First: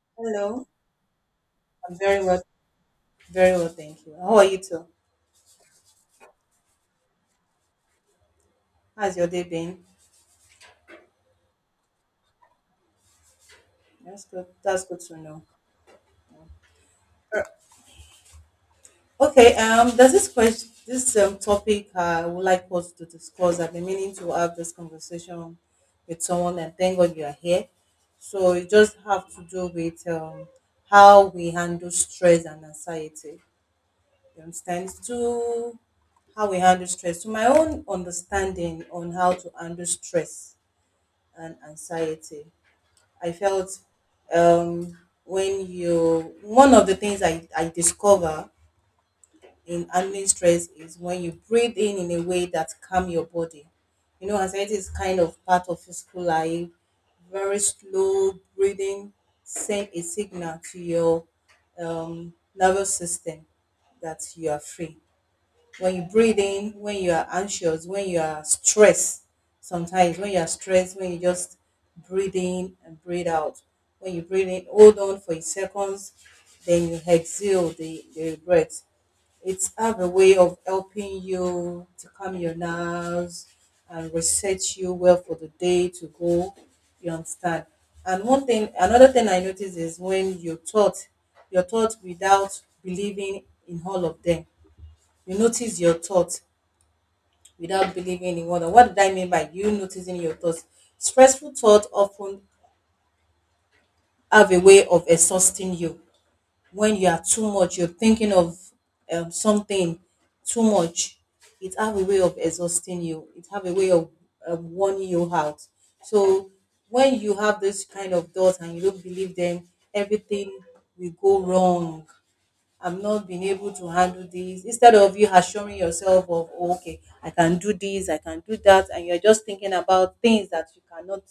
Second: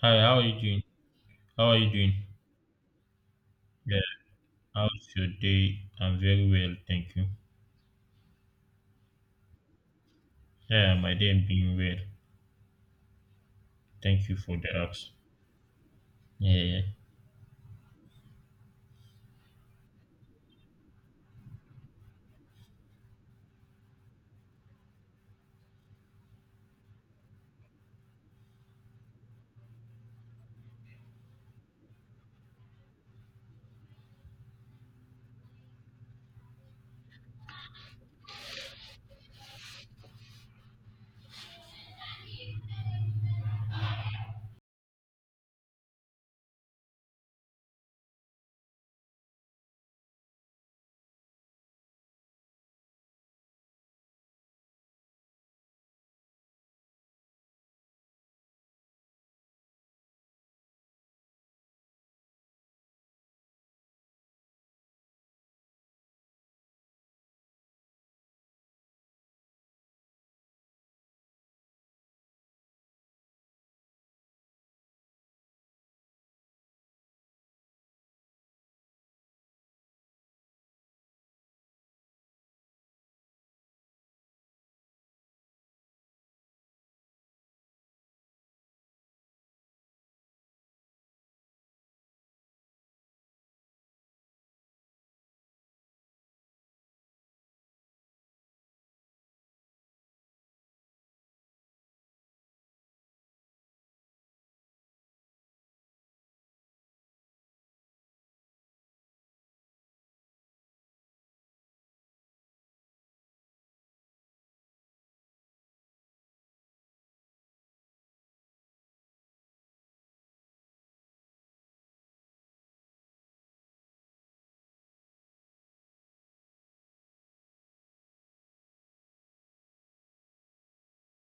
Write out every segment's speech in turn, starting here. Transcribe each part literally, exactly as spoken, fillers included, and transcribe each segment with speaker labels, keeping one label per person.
Speaker 1: Hi, how are you
Speaker 2: Hello.
Speaker 1: doing? How are you
Speaker 2: I'm
Speaker 1: doing?
Speaker 2: very well, very well,
Speaker 1: Yeah,
Speaker 2: thank you. How are you too?
Speaker 1: how's your day? I'm very well, thank you.
Speaker 2: How's your day been?
Speaker 1: Yeah, my day being well.
Speaker 2: That's
Speaker 1: Thank you
Speaker 2: good.
Speaker 1: for the
Speaker 2: That's good
Speaker 1: apps.
Speaker 2: to know.
Speaker 1: Yeah, yeah.
Speaker 2: Okay. Um, There's this question, this um, topic I would like us to discuss. I've been meaning to have this conversation with someone, and thank God you are here. So it just have to do with um, how we handle stress and anxiety. You understand? To how we handle stress. To my own understanding on how to handle stress and anxiety. I felt um, when you, one of the things I, I discover in handling stress is when you breathe in in a way that calm your body. You know, anxiety is kind of part of physical life. Very slow breathing send a signal to your um, nervous system that you are free when you breathe in, when you are anxious, when you are stressed, sometimes when you are stressed, when you just breathe in and breathe out. When you breathe in, hold on for seconds, then you exhale the, the breath. It's have a way of helping you to calm your nerves and reset you well for the day to go. You understand? And one thing, another thing I notice is when you thought, your thought without believing in all of them. You notice your thought without believing in wonder. What did I mean by you noticing your thoughts? Stressful thoughts often have a way of exhausting you. When you are too much, you're thinking of um, something too much. It have a way of exhausting you. It have a way of um, warning you out. So when you have this kind of thoughts and you don't believe them, everything will go wrong. I am not being able to handle this. Instead of you assuring yourself of, "Oh, okay, I can do this, I can do that," and you're just thinking about things that you cannot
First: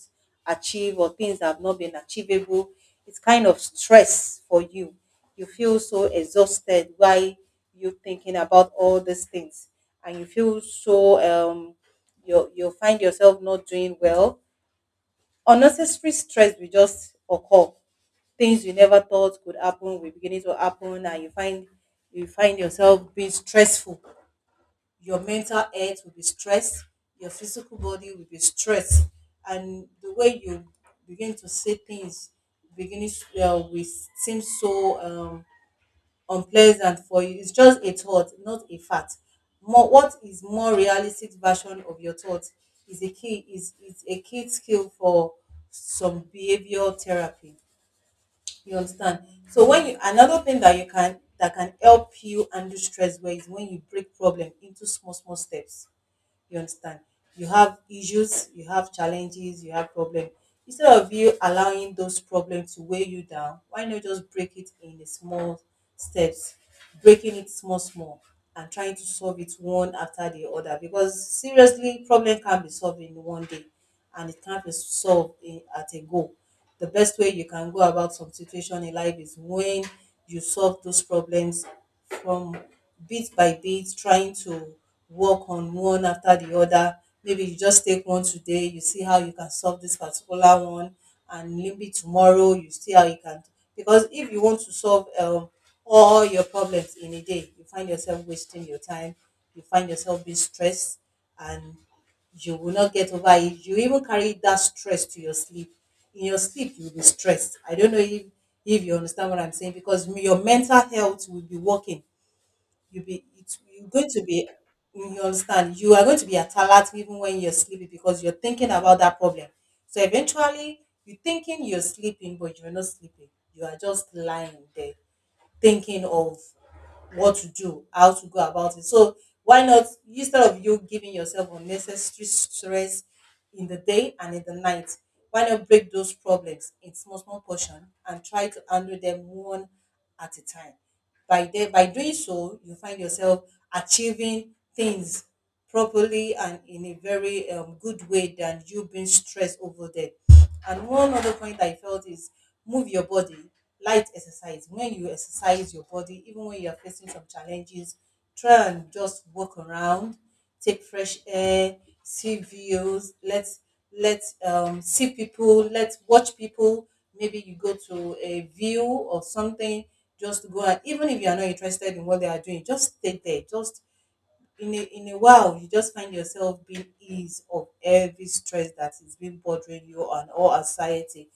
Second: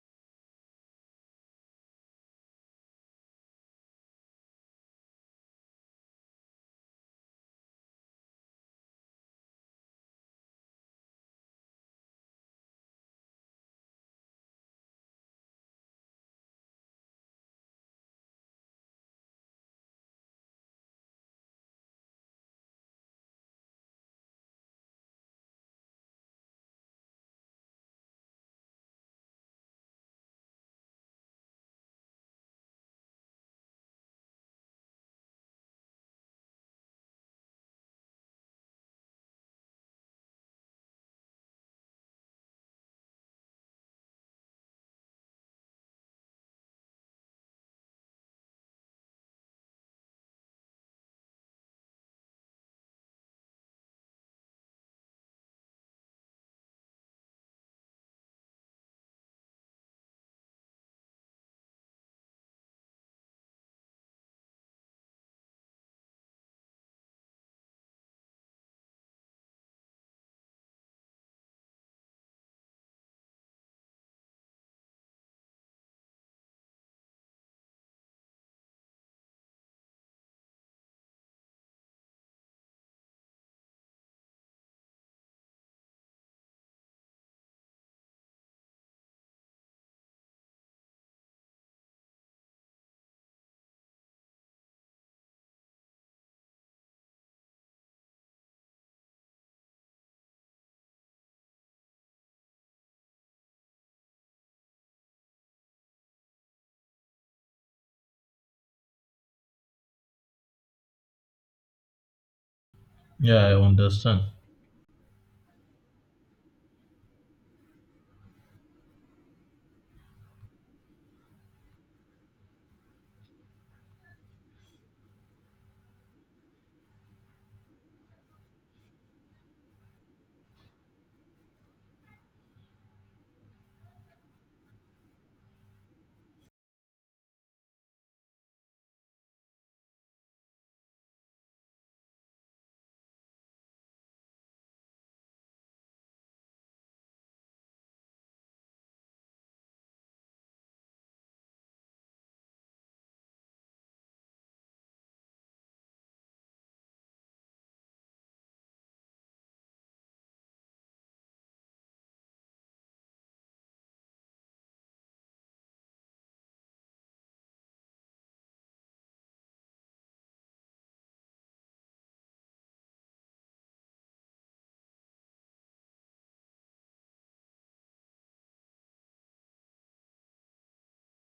Speaker 2: achieve or things that have not been achievable, it's kind of stress for you. You feel so exhausted while you thinking about all these things, and you feel so um, you you find yourself not doing well. Unnecessary stress will just occur. Things you never thought could happen will beginning to happen and you find you find yourself being stressful. Your mental health will be stressed, your physical body will be stressed, and the way you begin to see things beginning uh, will seem so um unpleasant for you. It's just a thought, not a fact. More, what is more realistic version of your thought is a key is is a key skill for some behavior therapy. You understand? So when you another thing that you can that can help you undo stress well is when you break problem into small small steps, you understand? You have issues, you have challenges, you have problem. Instead of you allowing those problems to weigh you down, why not just break it in the small steps, breaking it small, small, and trying to solve it one after the other? Because seriously, problem can be solved in one day and it can't be solved in, at a go. The best way you can go about some situation in life is when you solve those problems from bit by bit, trying to work on one after the other. Maybe you just take one today, you see how you can solve this particular one, and maybe tomorrow you see how you can. Because if you want to solve um, all your problems in a day, you find yourself wasting your time, you find yourself being stressed, and you will not get over it. You even carry that stress to your sleep. In your sleep, you will be stressed. I don't know if, if you understand what I'm saying because your mental health will be working. You'll be
Speaker 1: Yeah, I
Speaker 2: it's, you're going
Speaker 1: understand.
Speaker 2: to be you understand. You are going to be at alert even when you're sleeping because you're thinking about that problem. So eventually, you're thinking you're sleeping, but you're not sleeping. You are just lying there thinking of what to do, how to go about it. So why not instead of you giving yourself unnecessary stress in the day and in the night, why not break those problems in small small portion and try to handle them one at a time. By there, by doing so, you find yourself achieving things properly and in a very um, good way than you being stressed over them. And one other point I felt is move your body, light exercise. When you exercise your body, even when you are facing some challenges, try and just walk around, take fresh air, see views, let let um, see people, let watch people. Maybe you go to a view or something, just go and even if you are not interested in what they are doing, just stay there, just in a in a while you just find yourself being ease of every stress that is been bothering you and all anxiety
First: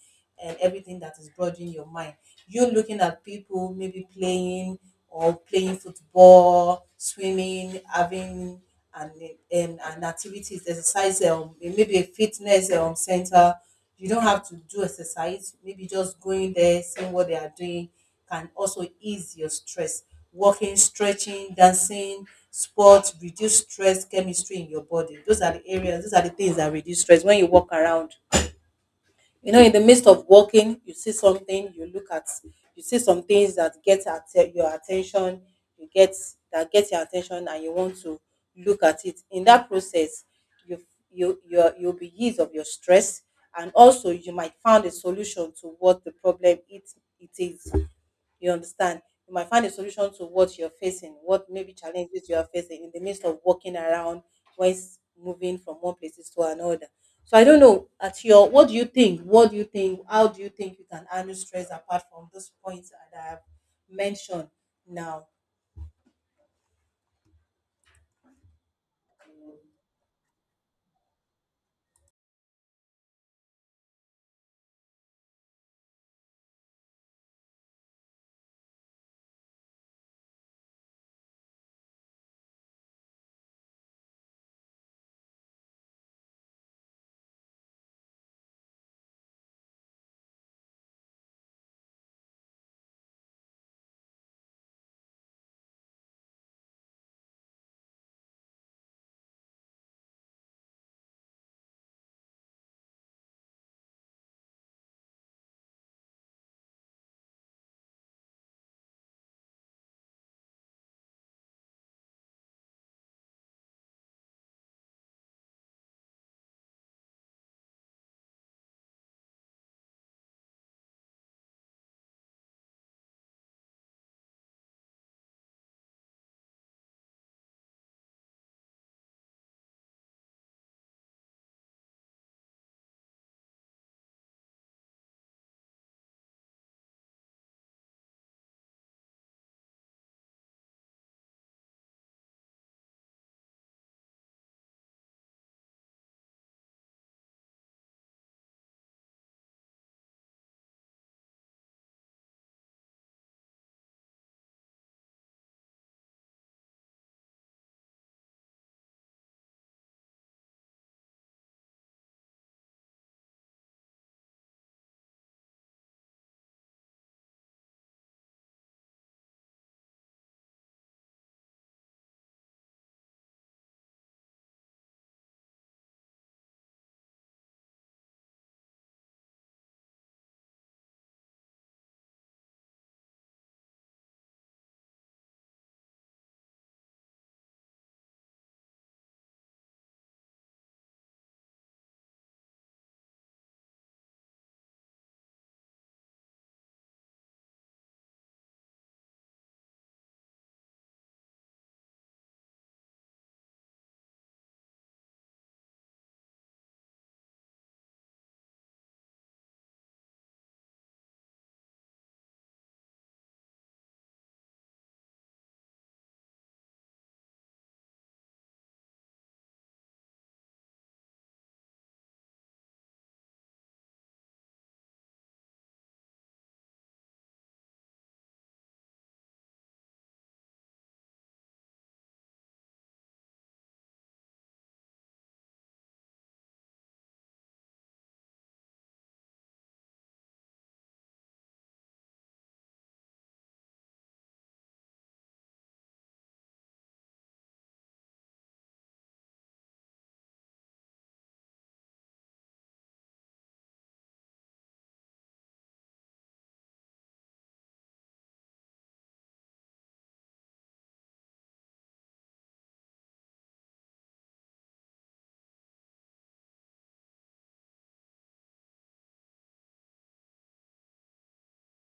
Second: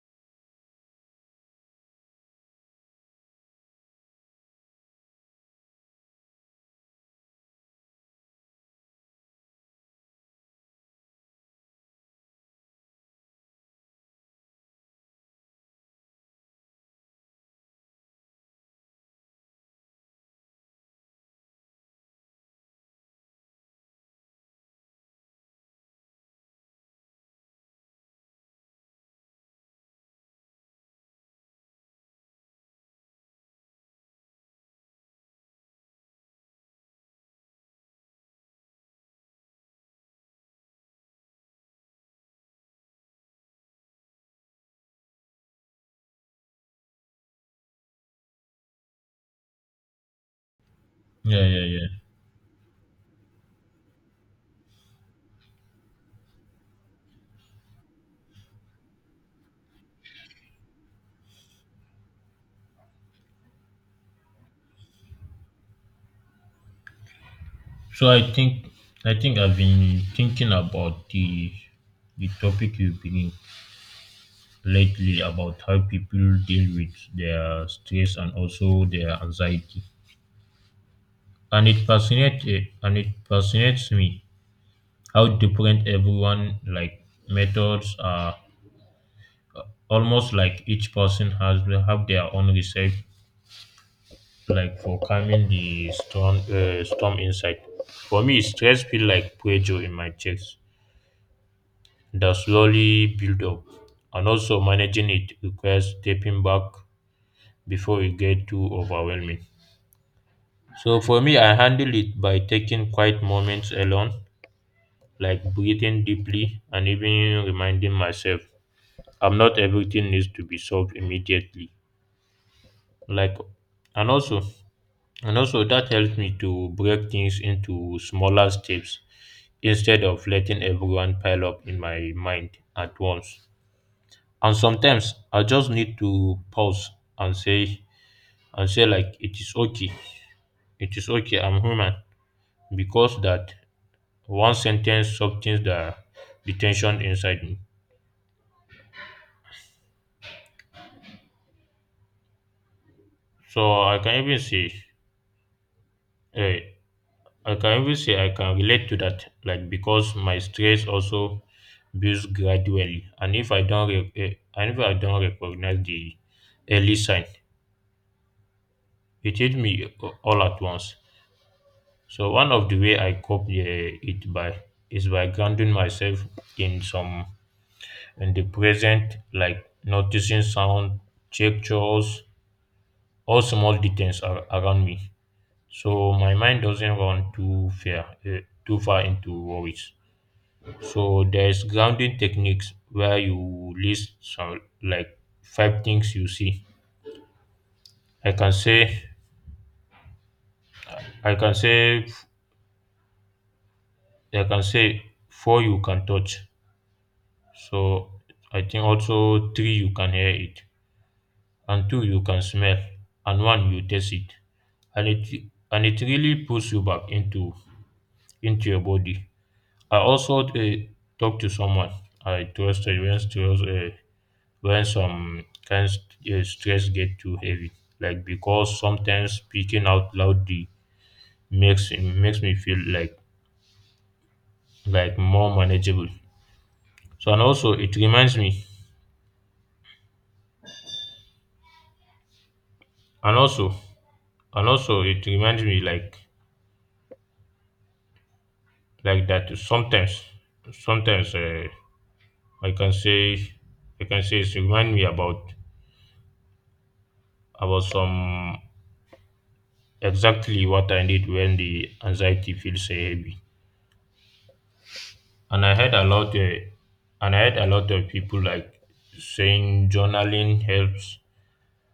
Speaker 2: and everything that is bothering your mind, you looking at people maybe playing or playing football, swimming, having and and and activities, exercise, um, maybe a fitness um, center. You don't have to do exercise. Maybe just going there, seeing what they are doing can also ease your stress. Walking, stretching, dancing, sports reduce stress chemistry in your body. Those are the areas. Those are the things that reduce stress. When you walk around, you know, in the midst of walking you see something you look at, you see some things that get at your attention, you get that get your attention and you want to look at it. In that process you you you you'll be eased of your stress and also you might find a solution to what the problem it, it is, you understand? You might find a solution to what you're facing,
Speaker 1: Yeah,
Speaker 2: what
Speaker 1: yeah,
Speaker 2: maybe
Speaker 1: yeah.
Speaker 2: challenges you are facing in the midst of walking around, whilst moving from one places to another. So I don't know. At your, what do you think? What do you think? How do you think you can handle stress apart from those points that I have mentioned now?
Speaker 1: So I think I think I've been thinking about the the topic you've been lately, about how people deal with their stress and also their anxiety. And it fascinates and it fascinates me how different everyone like methods are, almost like each person has, will have their own recipe, like for calming the storm, uh, storm inside. For me, stress feel like pressure in my chest that slowly build up, and also managing it requires stepping back before it get too overwhelming. So for me, I handle it by taking quiet moments alone, like breathing deeply and even reminding myself, I'm not everything needs to be solved immediately, like. And also And also, that helps me to break things into smaller steps instead of letting everyone pile up in my mind at once. And sometimes I just need to pause and say, and say like, it is okay. It is okay. I'm human. Because that one sentence softens the, the tension inside me. So I can even say, hey, I can even say I can relate to that, like, because my stress also builds gradually, and if I don't, re- eh, and if I don't recognize the early sign, it hit me all at once. So one of the way I cope, eh, it by is by grounding myself in some in the present, like noticing sound, gestures, all small details ar- around me, so my mind doesn't run too far eh, too far into worries. So there's grounding techniques where you list some, like five things you see. I can say I can say I can say four you can touch. So I think also three you can hear it, and two you can smell, and one you taste it, and it and it really pulls you back into into your body. I also uh, talked to someone I trusted once to uh, when some kind st- uh, stress get too heavy, like because sometimes speaking out loudly makes makes me feel like, like more manageable. So and also it reminds me and also and also it reminds me, like like that sometimes sometimes uh, i can say i can say it remind me about about some, exactly what I need when the anxiety feels uh, heavy. And I heard a lot, uh, and I heard a lot of people, like, saying journaling helps,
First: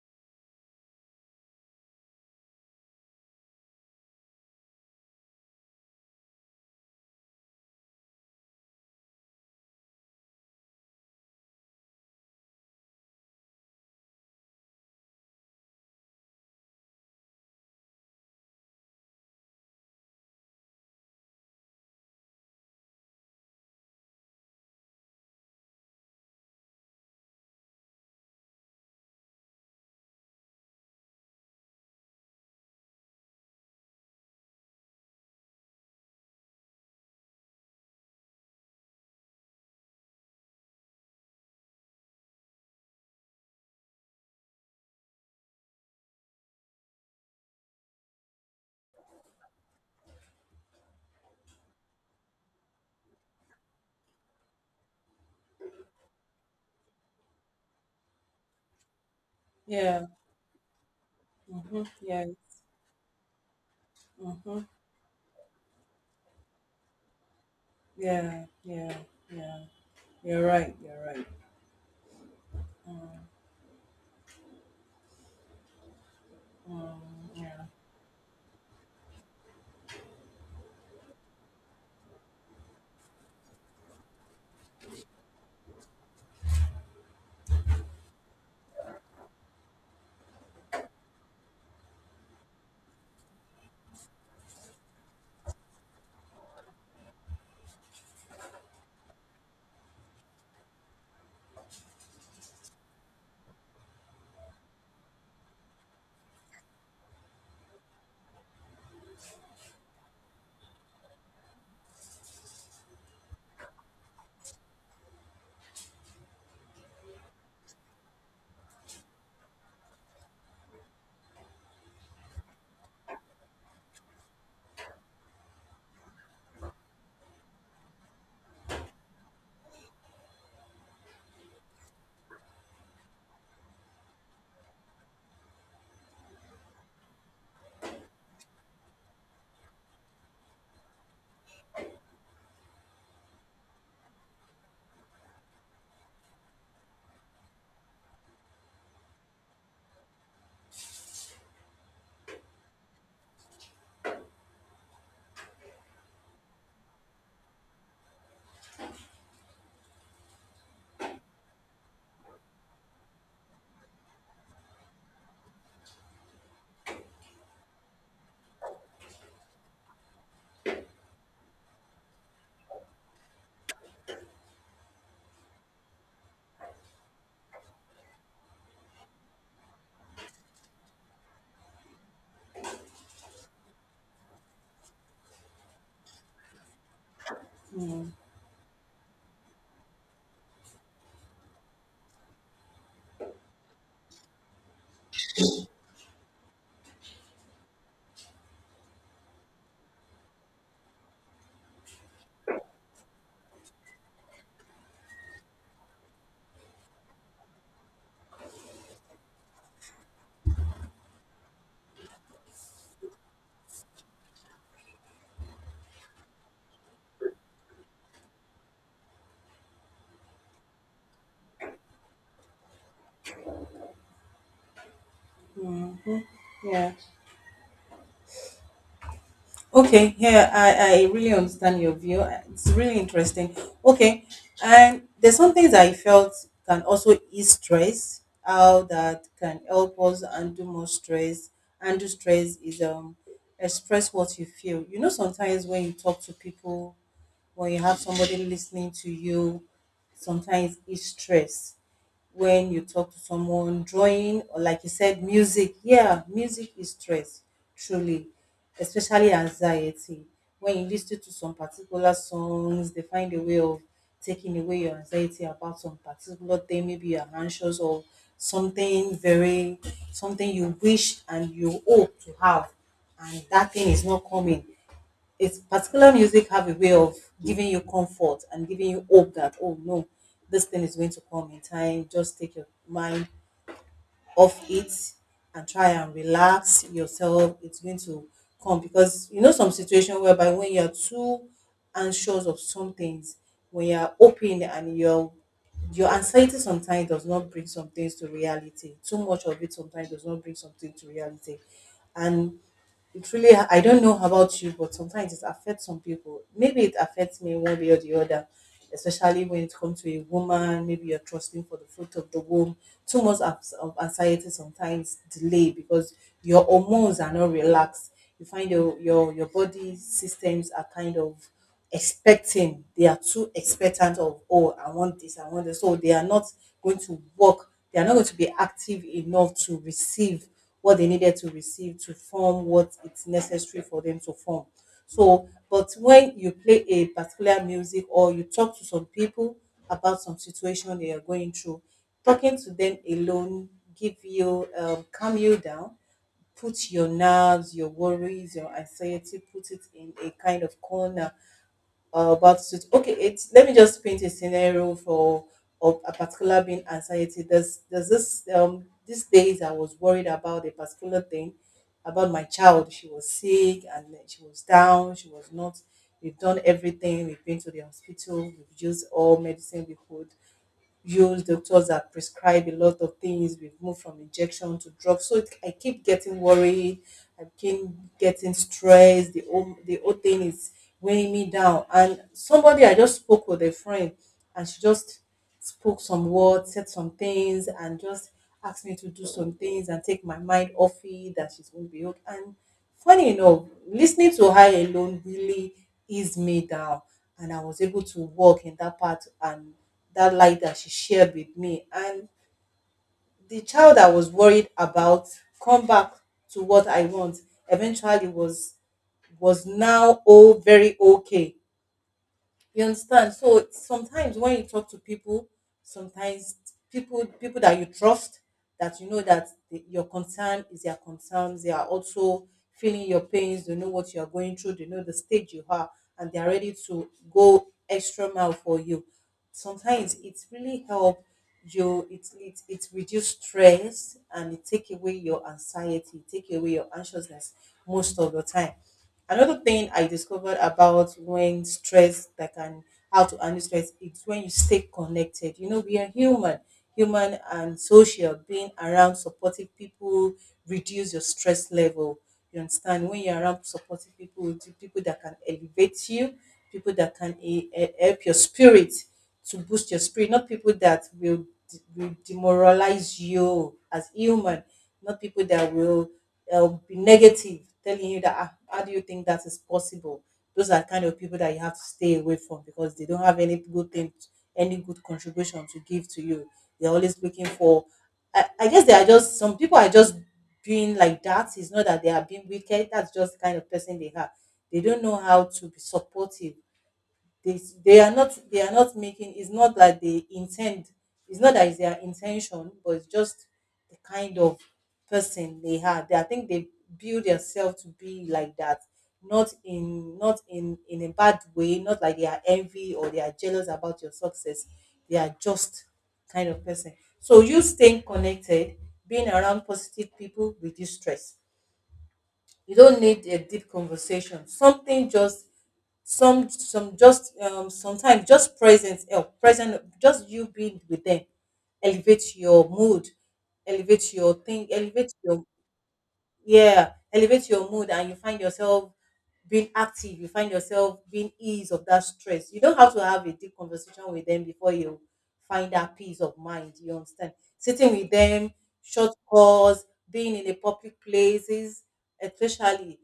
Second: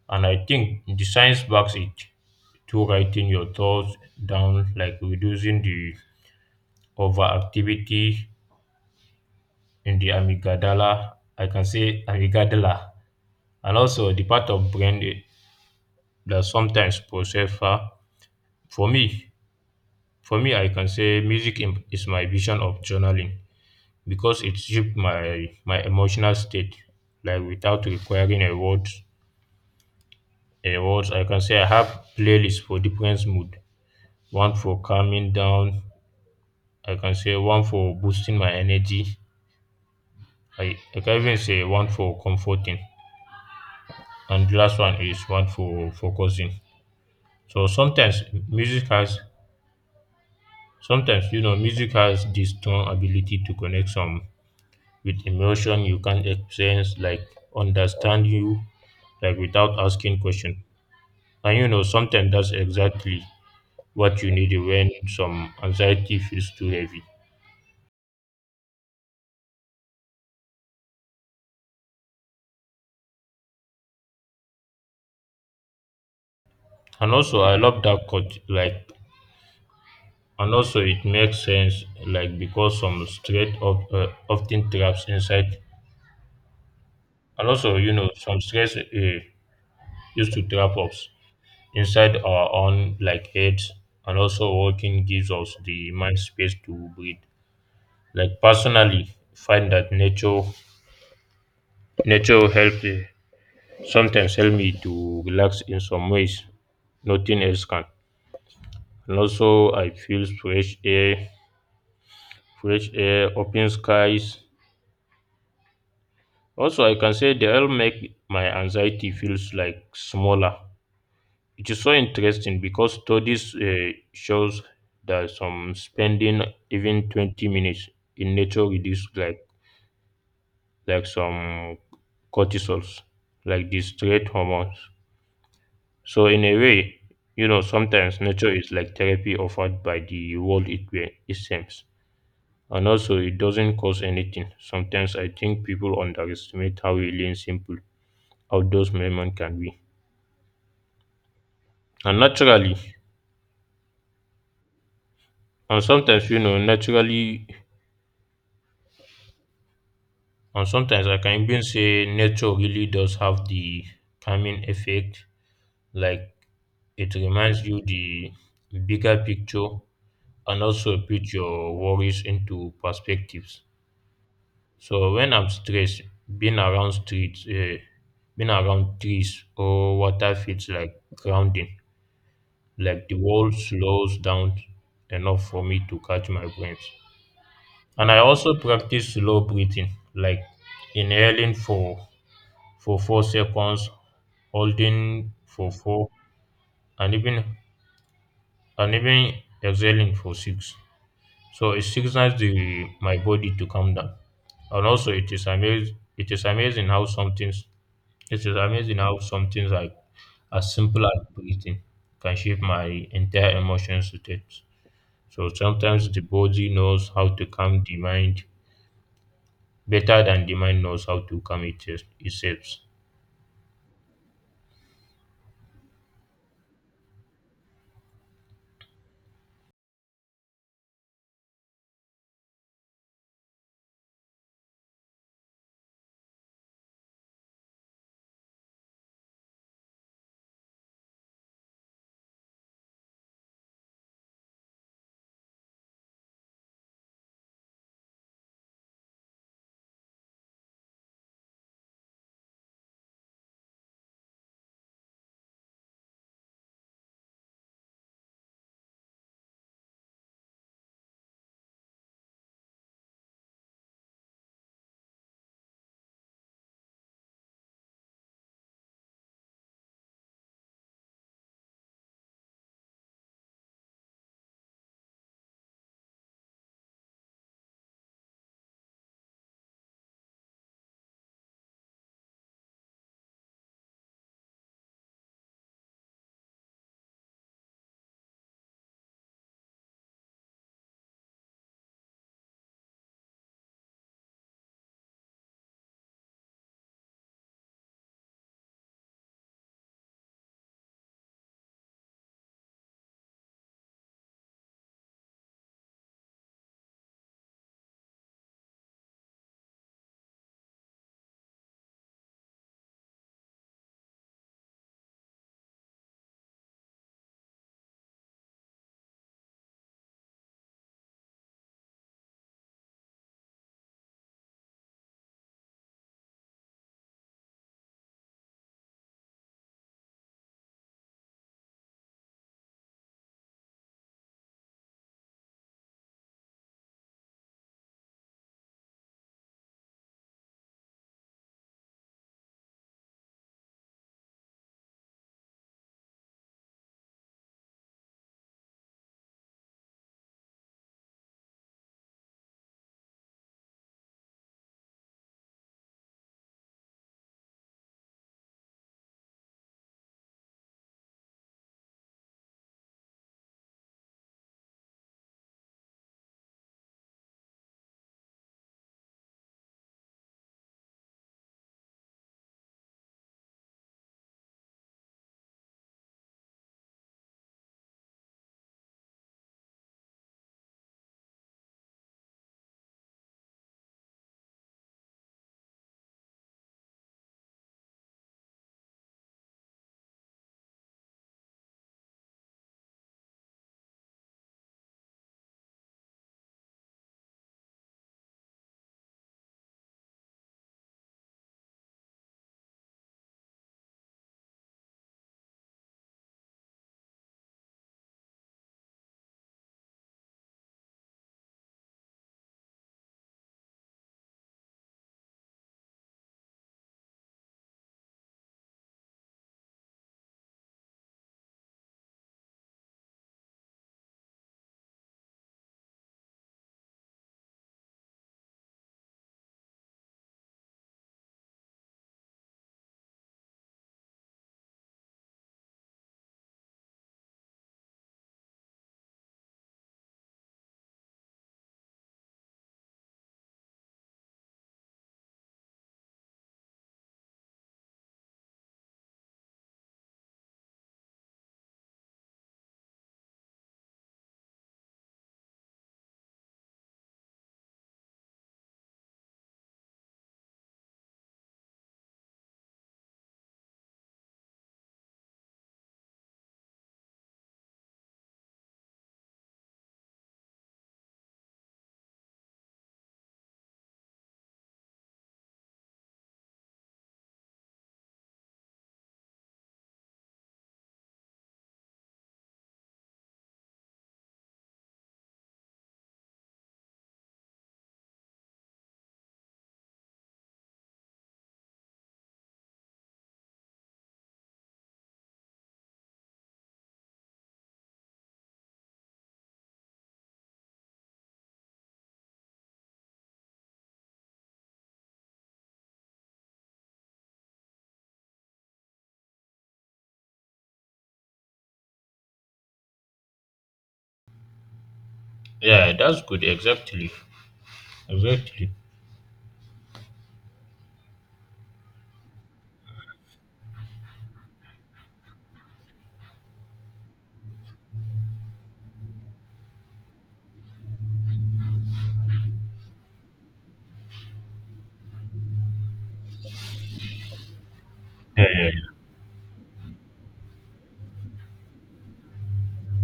Speaker 1: and I think the science backs it. To writing your thoughts down, like reducing the overactivity in the amygdala, I can say amygdala, and also the part of brain i- that sometimes process far. For me, for me, I can say music im- is my vision of journaling, because it shaped my my emotional state, like, without requiring a word a words. I can say I have playlists for different mood: one for calming down, I can say one for boosting my energy, i, I can even say one for comforting, and the last one is one for focusing. So sometimes music has sometimes you know music has this strong ability to connect some with emotion you can't experience, like understand you, like without
Speaker 2: Yeah.
Speaker 1: asking question. And you
Speaker 2: Mm-hmm.
Speaker 1: know,
Speaker 2: Yeah.
Speaker 1: sometimes that's exactly what you need
Speaker 2: Mm-hmm.
Speaker 1: when some anxiety feels too heavy.
Speaker 2: Yeah. Yeah. Yeah. You're right. You're right.
Speaker 1: And also,
Speaker 2: Mm-hmm.
Speaker 1: I
Speaker 2: Yeah.
Speaker 1: love that cut. Like, and also, it makes sense. Like, because some stress of, uh, often traps inside. And also, you know, some stress uh, used to trap us inside our own, like, heads. And also, walking gives us the mind space to breathe. Like, personally, find that nature, nature help. Uh, sometimes help me to relax in some ways nothing else can. And also, I feel fresh air, fresh air, open skies. Also, I can say they all make my anxiety feels, like, smaller. It is so interesting because studies uh, shows that some spending even twenty minutes in nature reduce, like like some cortisols, like the stress hormones. So in a way, you know, sometimes nature is like therapy offered by the world, it, it seems. And also, it doesn't cost anything. Sometimes I think people underestimate how really and simple outdoors movement can be. And naturally, and sometimes, you know, naturally, and sometimes I can even say nature really does have the calming effect. Like it reminds you the bigger picture and also put your worries into perspectives. So when I'm stressed, being around streets, uh, being around trees or water feels like grounding. Like the world slows down enough for me to catch my breath. And I also practice slow breathing, like inhaling for for four seconds, holding for four, and even and even exhaling for six. So it signals the my body to calm down. And also, it is amazing, it is amazing how some things it is amazing how some things, like, as simple as breathing can shape my entire emotional state. So sometimes the body knows how to calm the mind better than the mind knows how to calm it, itself.
Speaker 2: Mm-hmm. Yeah. Okay, yeah, I, I really understand your view. It's really interesting. Okay, and there's some things I felt can also ease stress, how that can help us undo more stress. Undo stress is um express what you feel. You know, sometimes when you talk to people, when you have somebody listening to you, sometimes it's stress when you talk to someone, drawing, or like you said, music. Yeah, music is stress, truly, especially anxiety. When you listen to some particular songs, they find a way of taking away your anxiety about some particular thing. Maybe you're anxious or something very, something you wish and you hope to have, and that thing is not coming, it's particular music have a way of giving you comfort and giving you hope that, oh no, this thing is going to come in time, just take your mind off it and try and relax yourself, it's going to come. Because you know some situation whereby when you're too anxious of some things, when you're open and you're, your anxiety sometimes does not bring some things to reality. Too much of it sometimes does not bring something to reality. And it really, I don't know about you, but sometimes it affects some people. Maybe it affects me one way or the other, especially when it comes to a woman. Maybe you're trusting for the fruit of the womb. Too much abs- of anxiety sometimes delay because your hormones are not relaxed. You find your your your body systems are kind of expecting. They are too expectant of, oh, I want this, I want this. So they are not going to work. They are not going to be active enough to receive what they needed to receive to form what it's necessary for them to form. So, but when you play a particular music or you talk to some people about some situation they are going through, talking to them alone give you um, calm you down, put your nerves, your worries, your anxiety, put it in a kind of corner uh, about it. Okay, it's let me just paint a scenario for of a particular being anxiety. There's there's this um these days I was worried about a particular thing about my child. She was sick and then she was down. She was not. We've done everything. We've been to the hospital. We've used all medicine we could use, doctors that prescribe a lot of things. We've moved from injection to drugs, so it, i keep getting worried, i keep getting stressed. The whole the whole thing is weighing me down, and somebody, I just spoke with a friend, and she just spoke some words, said some things, and just asked me to do some things and take my mind off it, that she's going to be okay. And funny enough, listening to her alone really eased me down, and I was able to walk in that path and that light that she shared with me. And the child I was worried about, come back to what I want, eventually was was now all very okay. You understand? So sometimes when you talk to people, sometimes people people that you trust, that you know that the, your concern is their concerns, they are also feeling your pains. They know what you are going through. They know the stage you are, and they are ready to go extra mile for you. Sometimes it's really help you. It it it reduce stress and it take away your anxiety, take away your anxiousness most of the time. Another thing I discovered about when stress that can how to handle stress is when you stay connected. You know, we are human, human and social. Being around supportive people reduce your stress level. You understand? When you're around supportive people, the people that can elevate you, people that can eh, eh, help your spirit to boost your spirit, not people that will, de- will demoralize you as human, not people that will they'll be negative, telling you that "Ah, how do you think that is possible? Those are kind of people that you have to stay away from, because they don't have any good thing, any good contribution to give to you. They're always looking for. I, I guess they are just, some people are just being like that. It's not that they are being wicked. That's just the kind of person they have. They don't know how to be supportive. They they are not they are not making, it's not that they intend, it's not that it's their intention, but it's just the kind of person they had. They, I think they build themselves to be like that, not in not in in a bad way, not like they are envy or they are jealous about your success. They are just kind of person. So you staying connected, being around positive people reduce stress. You don't need a deep conversation, something just,
Speaker 1: Yeah, that's good.
Speaker 2: some some
Speaker 1: Exactly.
Speaker 2: just um sometimes just
Speaker 1: Exactly.
Speaker 2: presence help, present, just you being with them elevates your mood, elevates your thing, elevates your, yeah, elevate your mood, and you find yourself being active, you find yourself being ease of that stress. You don't have to have a deep conversation with them before you find that peace of mind. You understand? Sitting with
Speaker 1: Yeah,
Speaker 2: them,
Speaker 1: yeah,
Speaker 2: short calls, being in a public places, especially,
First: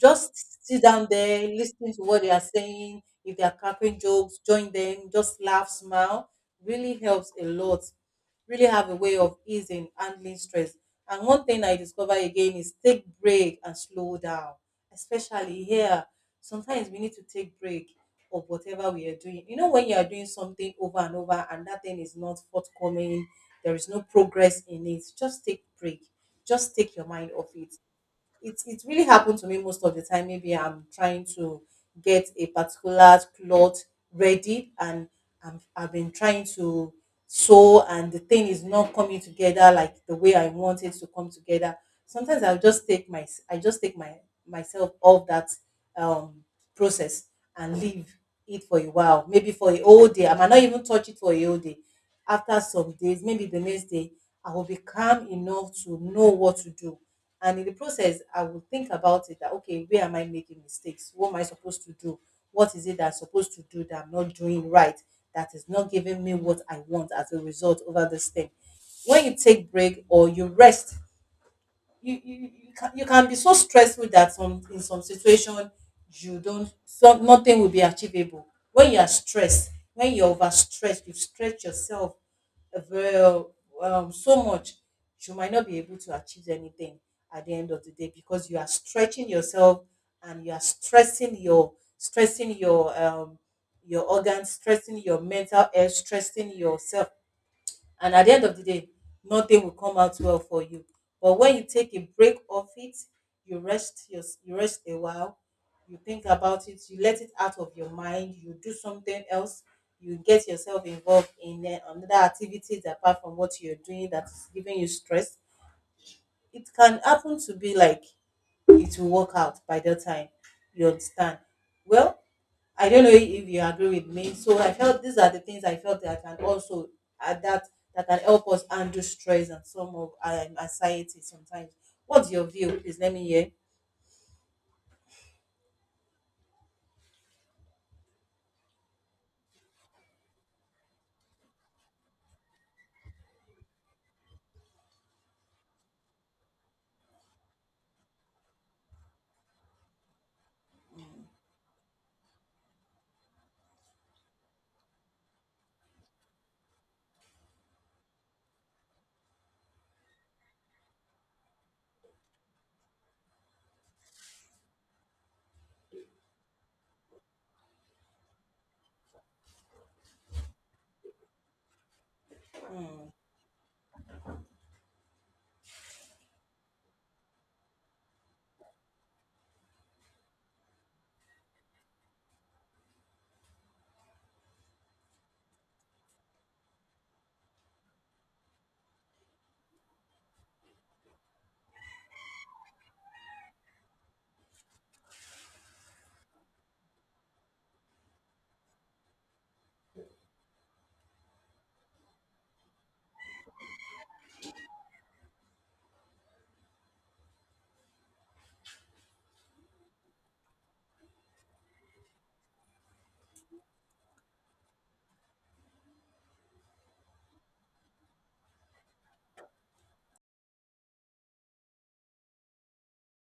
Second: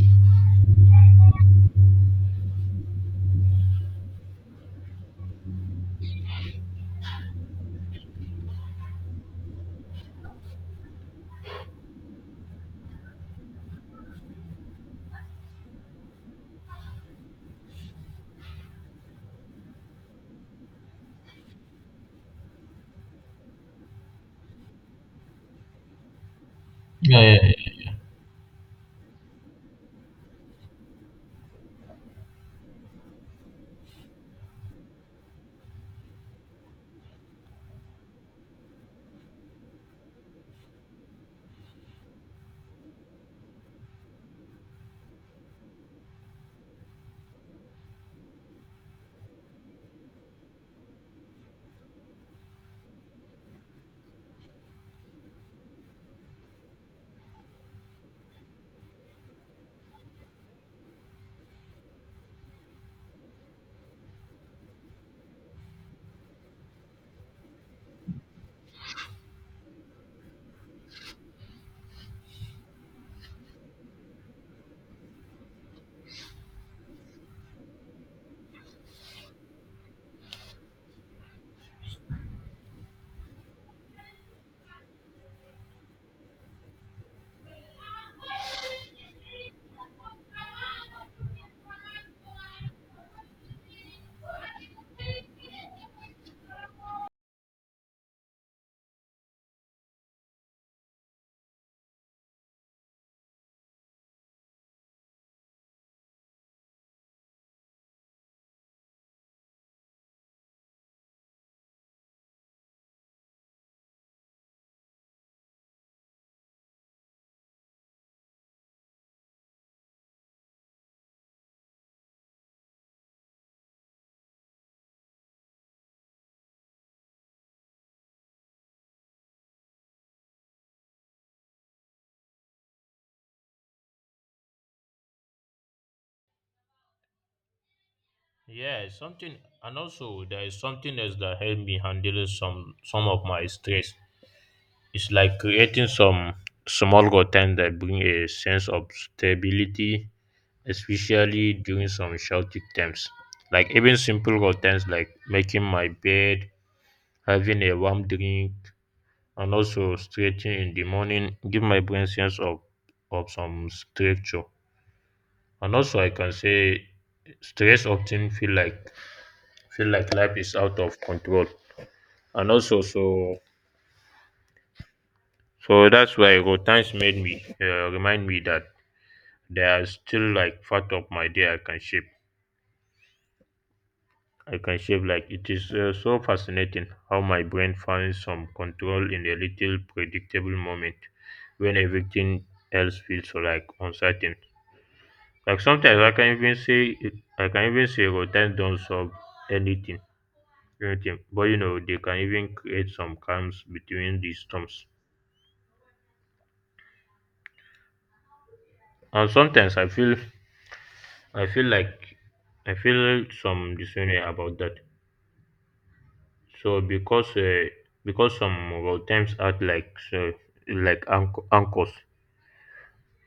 Speaker 2: just sit down there listening to what they are saying. If they are cracking jokes, join them, just laugh, smile, really helps a lot, really have a way of easing, handling stress. And one thing I discover again is take break and slow down, especially here. Sometimes we need to take break of whatever we are doing. You know, when you are doing something over and over and that thing is not forthcoming, there is no progress in it, just take break. Just take your
Speaker 1: yeah.
Speaker 2: mind
Speaker 1: Yeah,
Speaker 2: off
Speaker 1: yeah.
Speaker 2: it. it it really happened to me most of the time. Maybe I'm trying to get a particular cloth ready, and I'm, I've been trying to sew, and the thing is not coming together like the way I want it to come together. Sometimes I'll just take my I just take my myself off that um process and leave it for a while, maybe for a whole day. I might not even touch it for a whole day. After some days, maybe the next day, I will be calm enough to know what to do, and in the process I will think about it, that okay, where am I making mistakes, what am I supposed to do, what is it that I'm supposed to do that I'm not doing right, that is not giving me what I want as a result over this thing. When you take break or you rest, you you, you, can, you can be so stressful that some in some situation you don't, some nothing will be achievable. When you are stressed, when you're overstressed, you've stretched yourself well, um, so much, you might not be able to achieve anything at the end of the day, because you are stretching yourself, and you are stressing your, stressing your um, your organs, stressing your mental health, stressing yourself, and at the end of the day, nothing will come out well for you. But when you take a break off it, you rest your, you rest a while, you think about it, you let it out of your mind, you do something else, you get yourself involved in uh, another activities apart from what you're doing that is giving you stress, it can happen to be like, it will work out by that time. You understand? Well, I don't know if you agree with me. So I felt these are the things I felt that can also add that, that can help us handle stress and some of um, anxiety sometimes. What's your view? Please let me hear.
Speaker 1: Yeah, something, and also there is something else that helped me handle some some of my stress. It's like creating some small routine that bring a sense of stability, especially during some chaotic times. Like, even simple routines, like making my bed, having a warm drink, and also stretching in the morning, give my brain sense of of some structure. And also, I can say stress often feel like, feel like life is out of control. And also, so so that's why routines made me uh, remind me that there are still, like, part of my day I can shape, i can shape like. It is, uh, so fascinating how my brain finds some control in a little predictable moment when everything else feels, like, uncertain. Like sometimes I can even say I can even say routine don't solve anything, anything. But you know, they can even create some calms between these storms. And sometimes I feel I feel like I feel some this about that. So because uh, because some routines act like so, like anch- anchors,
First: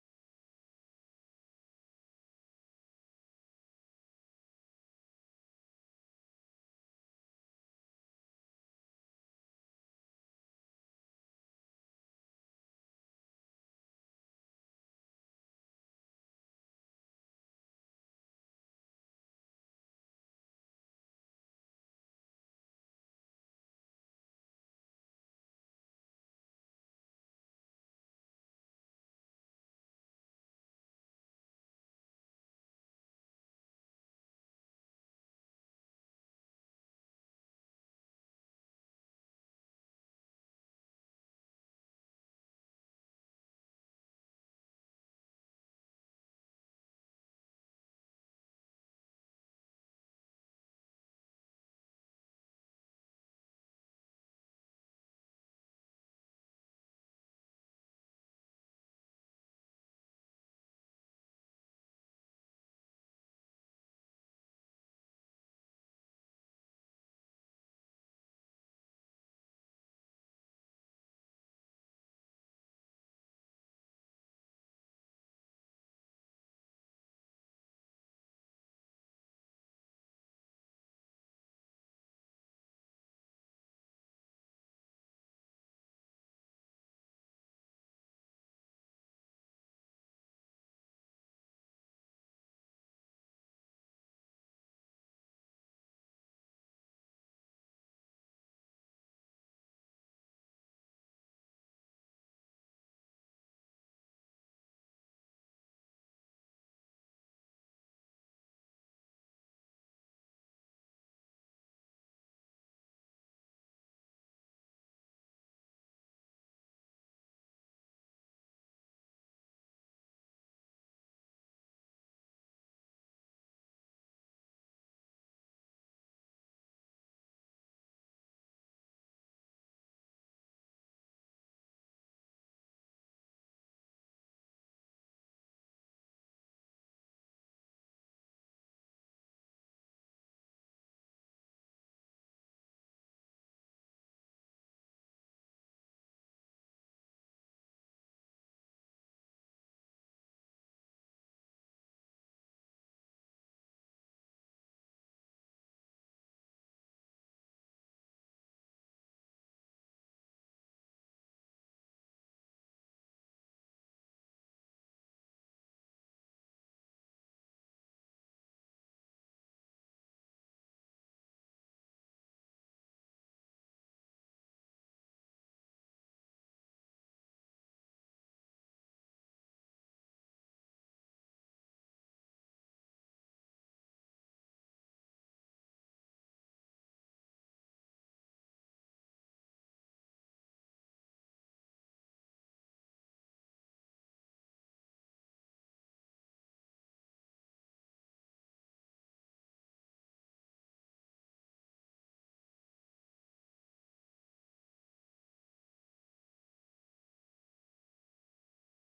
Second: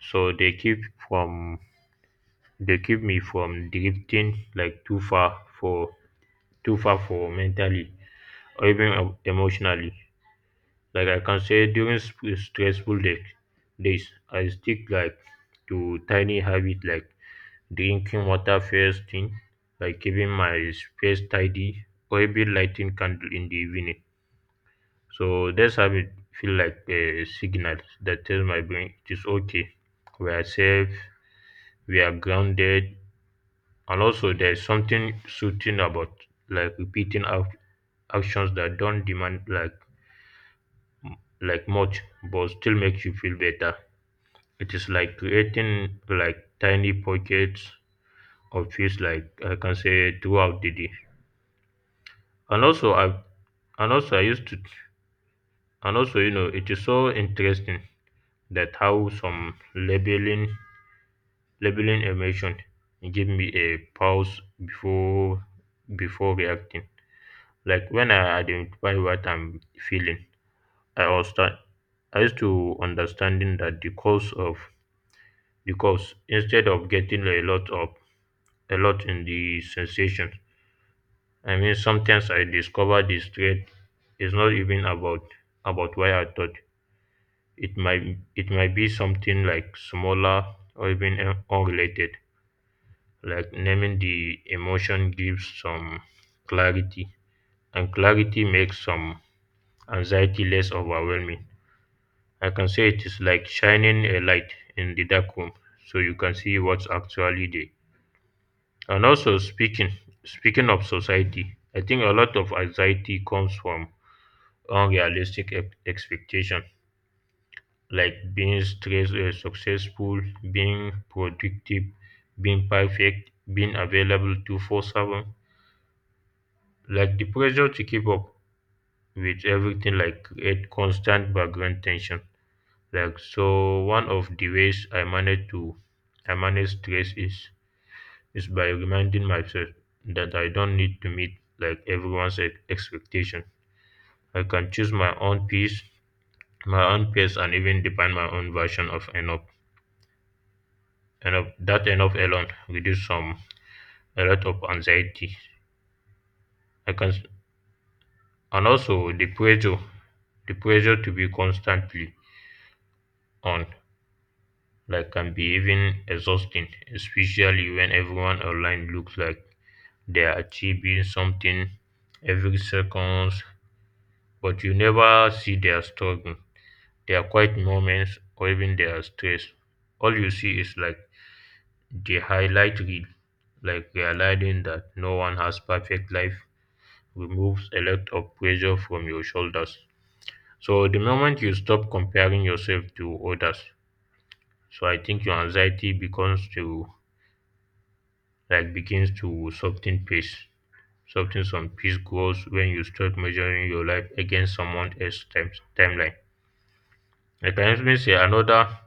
Speaker 1: so they keep from they keep me from drifting, like, too far for too far for mentally or even uh, emotionally. Like I can say, during sp- stressful day, days, I stick, like, to tiny habit, like drinking water first thing, like keeping my space tidy or even lighting candle in the evening. So this habit feel like a signal that tells my brain, it is okay, we are safe, we are grounded. And also, there's something soothing about, like, repeating out actions that don't demand, like like much, but still make you feel better. It is like creating, like, tiny pockets of peace, like I can say throughout the day. And also, I and also I used to, and also you know, it is so interesting, that how some labeling, labeling emotion give me a pause before, before reacting. Like when I identify what I'm feeling, I was start I used to understanding that the cause of the cause, instead of getting a lot of a lot in the sensations. I mean, sometimes I discover this thread is not even about about why I thought, it might it might be something, like, smaller or even un- unrelated. Like naming the emotion gives some clarity, and clarity makes some anxiety less overwhelming. I can say it is like shining a light in the dark room, so you can see what's actually there. And also, speaking speaking of society, I think a lot of anxiety comes from unrealistic ex- expectation, like being stress uh, successful, being productive, being perfect, being available to four seven. Like the pressure to keep up with everything, like, create constant background tension. Like, so, one of the ways I manage to I manage stress is is by reminding myself that I don't need to meet, like, everyone's e- expectation. I can choose my own pace, my own pace, and even define my own version of enough. Enough, that enough alone reduce some a lot of anxiety. I can s- and also, the pressure, the pressure to be constantly on, like, can be even exhausting, especially when everyone online looks like they are achieving something every second. But you never see their struggle, their quiet moments, or even their stress. All you see is, like, the highlight reel. Like, realizing that no one has perfect life removes a lot of pressure from your shoulders. So the moment you stop comparing yourself to others, so I think your anxiety becomes to like begins to soften pace. Soften some peace grows when you start measuring your life against someone else's time, timeline. Like I can even say another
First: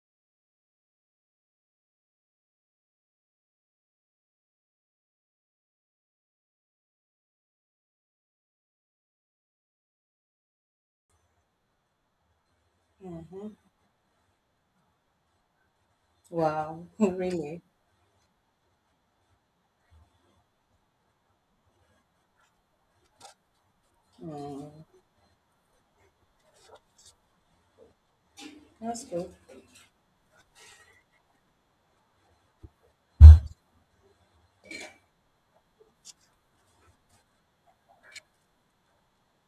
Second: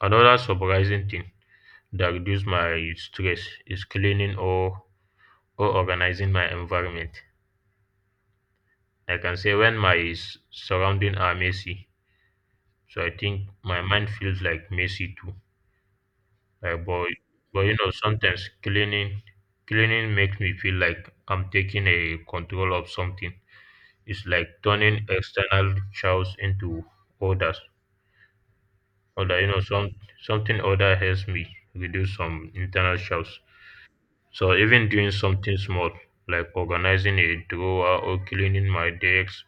Speaker 1: Another surprising thing that reduces my stress is cleaning or or organizing my environment. I can say when my s- surrounding are messy, so I
Speaker 2: Mm-hmm.
Speaker 1: think my mind feels, like, messy too. Like,
Speaker 2: Wow,
Speaker 1: but
Speaker 2: really?
Speaker 1: but you know sometimes cleaning cleaning makes me feel like I'm taking a control of something. It's like
Speaker 2: Mm-hmm.
Speaker 1: turning external chores into orders.
Speaker 2: That's good.
Speaker 1: Order, you know, some something order helps me reduce some internal chores. So even doing something small, like organizing a drawer or cleaning my desk,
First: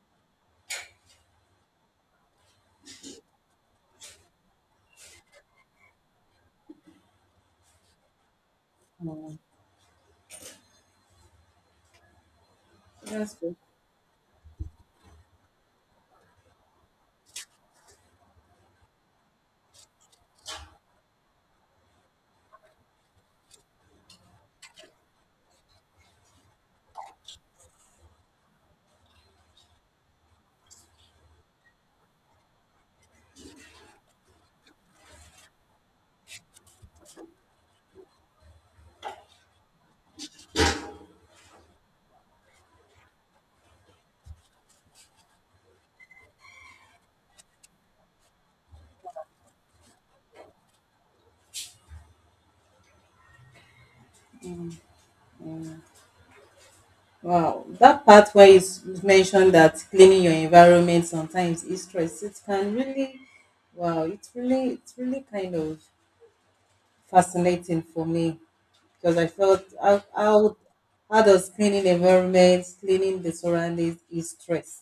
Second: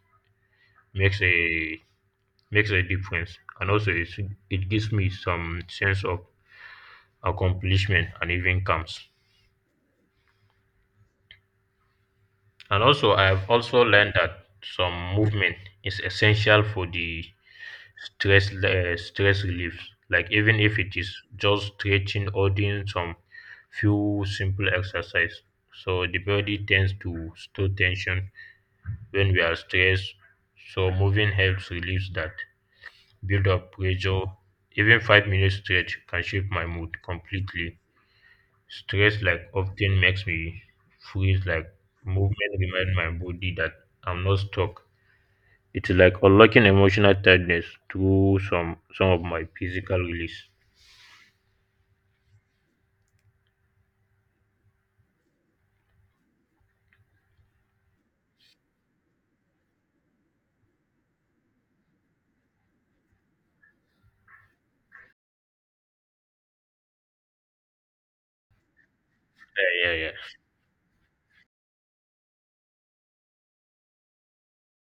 Speaker 1: makes a makes a difference. And also, it it gives me some sense of accomplishment and even comes.
Speaker 2: Mm.
Speaker 1: And also, I
Speaker 2: That's
Speaker 1: have
Speaker 2: good.
Speaker 1: also learned that some movement is essential for the stress uh, stress relief. Like, even if it is just stretching or doing some few simple exercise, so the body tends to store tension when we are stressed. So moving helps relieves that build up pressure. Even five minute stretch can shape my mood completely. Stress, like, often makes me freeze, like movement remind my body that I'm not stuck. It's like unlocking emotional tiredness through some some of my physical release.
Speaker 2: Mm. Wow, that part where you s- mentioned that cleaning your environment sometimes is stress. It can really, wow, it's really, it's really kind of fascinating for me. Because I felt
Speaker 1: Yeah, yeah,
Speaker 2: how,
Speaker 1: yeah.
Speaker 2: how, how does cleaning environments, cleaning the surroundings is stress.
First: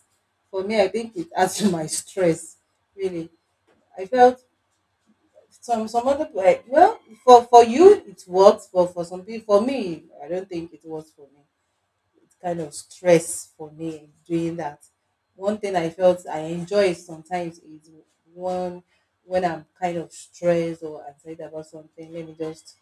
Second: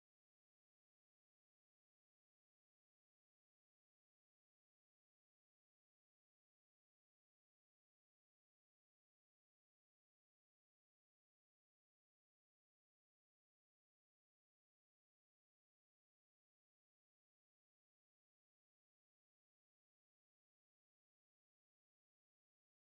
Speaker 2: For me, I think it adds to my stress, really. I felt some some other, like, well, for for you it works, but for some people, for me, I don't think it works for me. It's kind of stress for me doing that. One thing I felt I enjoy sometimes is, one, when I'm kind of stressed or anxiety about something, let me just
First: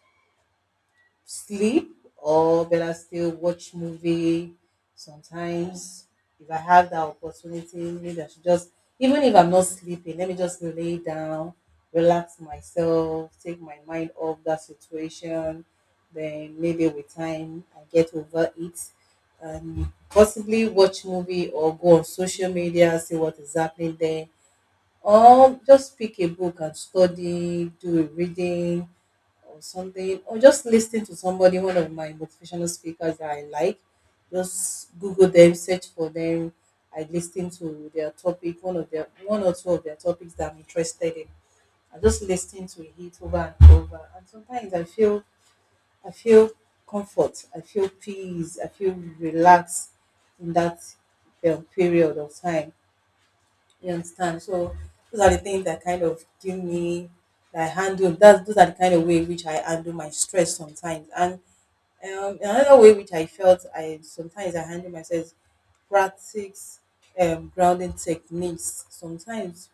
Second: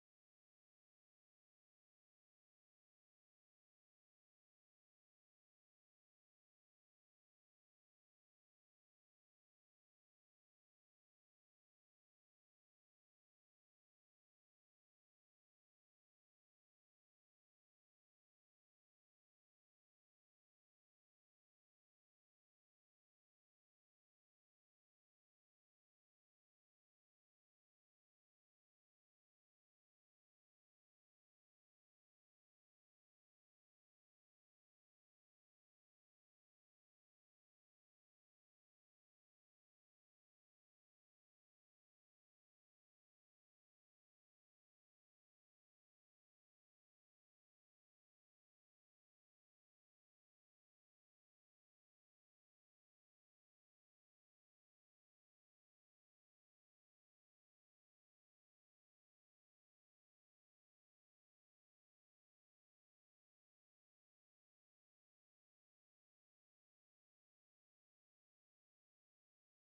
Speaker 2: sleep, or better still, watch movie. Sometimes, if I have that opportunity, maybe I should just, even if I'm not sleeping, let me just lay down, relax myself, take my mind off that situation, then maybe with time I get over it, and possibly watch movie or go on social media, see what is happening there, or just pick a book and study, do a reading or something, or just listen to somebody, one of my motivational speakers that I like. Just Google them, search for them. I listen to their topic, one of their, one or two of their topics that I'm interested in. I just listen to it over and over. And sometimes I feel, I feel comfort, I feel peace, I feel relaxed in that um, period of time. You understand? So those are the things that kind of give me, that I handle. That's, those are the kind of way which I handle my stress sometimes. And um, another way which I felt I sometimes I handle myself is practice um, grounding techniques. Sometimes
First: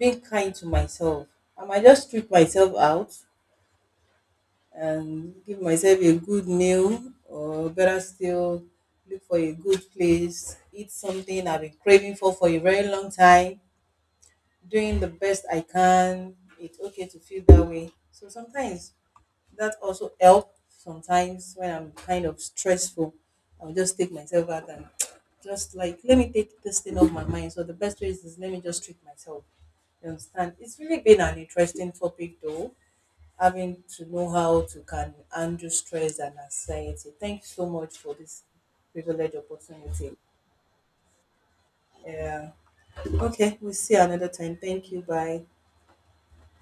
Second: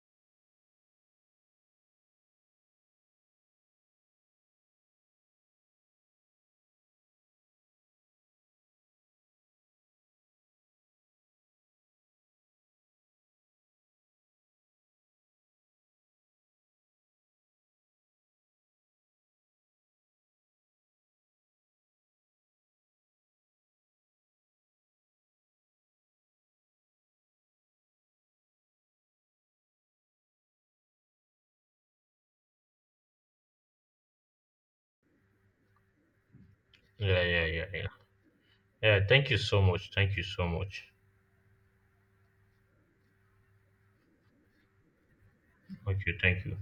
Speaker 2: being kind to myself, I might just treat myself out and give myself a good meal, or better still, look for a good place, eat something I've been craving for for a very long time, doing the best I can. It's okay to feel that way. So sometimes that also helps. Sometimes when I'm kind of stressful, I'll just take myself out and just like, let me take this thing off my mind. So the best way is, is let me just treat myself. You understand? It's really been an interesting topic though, having to know how to can handle stress and anxiety.
Speaker 1: Yeah,
Speaker 2: Thank
Speaker 1: yeah,
Speaker 2: you
Speaker 1: yeah,
Speaker 2: so
Speaker 1: yeah.
Speaker 2: much for this
Speaker 1: Yeah, thank
Speaker 2: privileged
Speaker 1: you so much.
Speaker 2: opportunity.
Speaker 1: Thank you so much.
Speaker 2: Yeah. Okay, we'll see you another time. Thank you. Bye.
Speaker 1: Okay, thank you.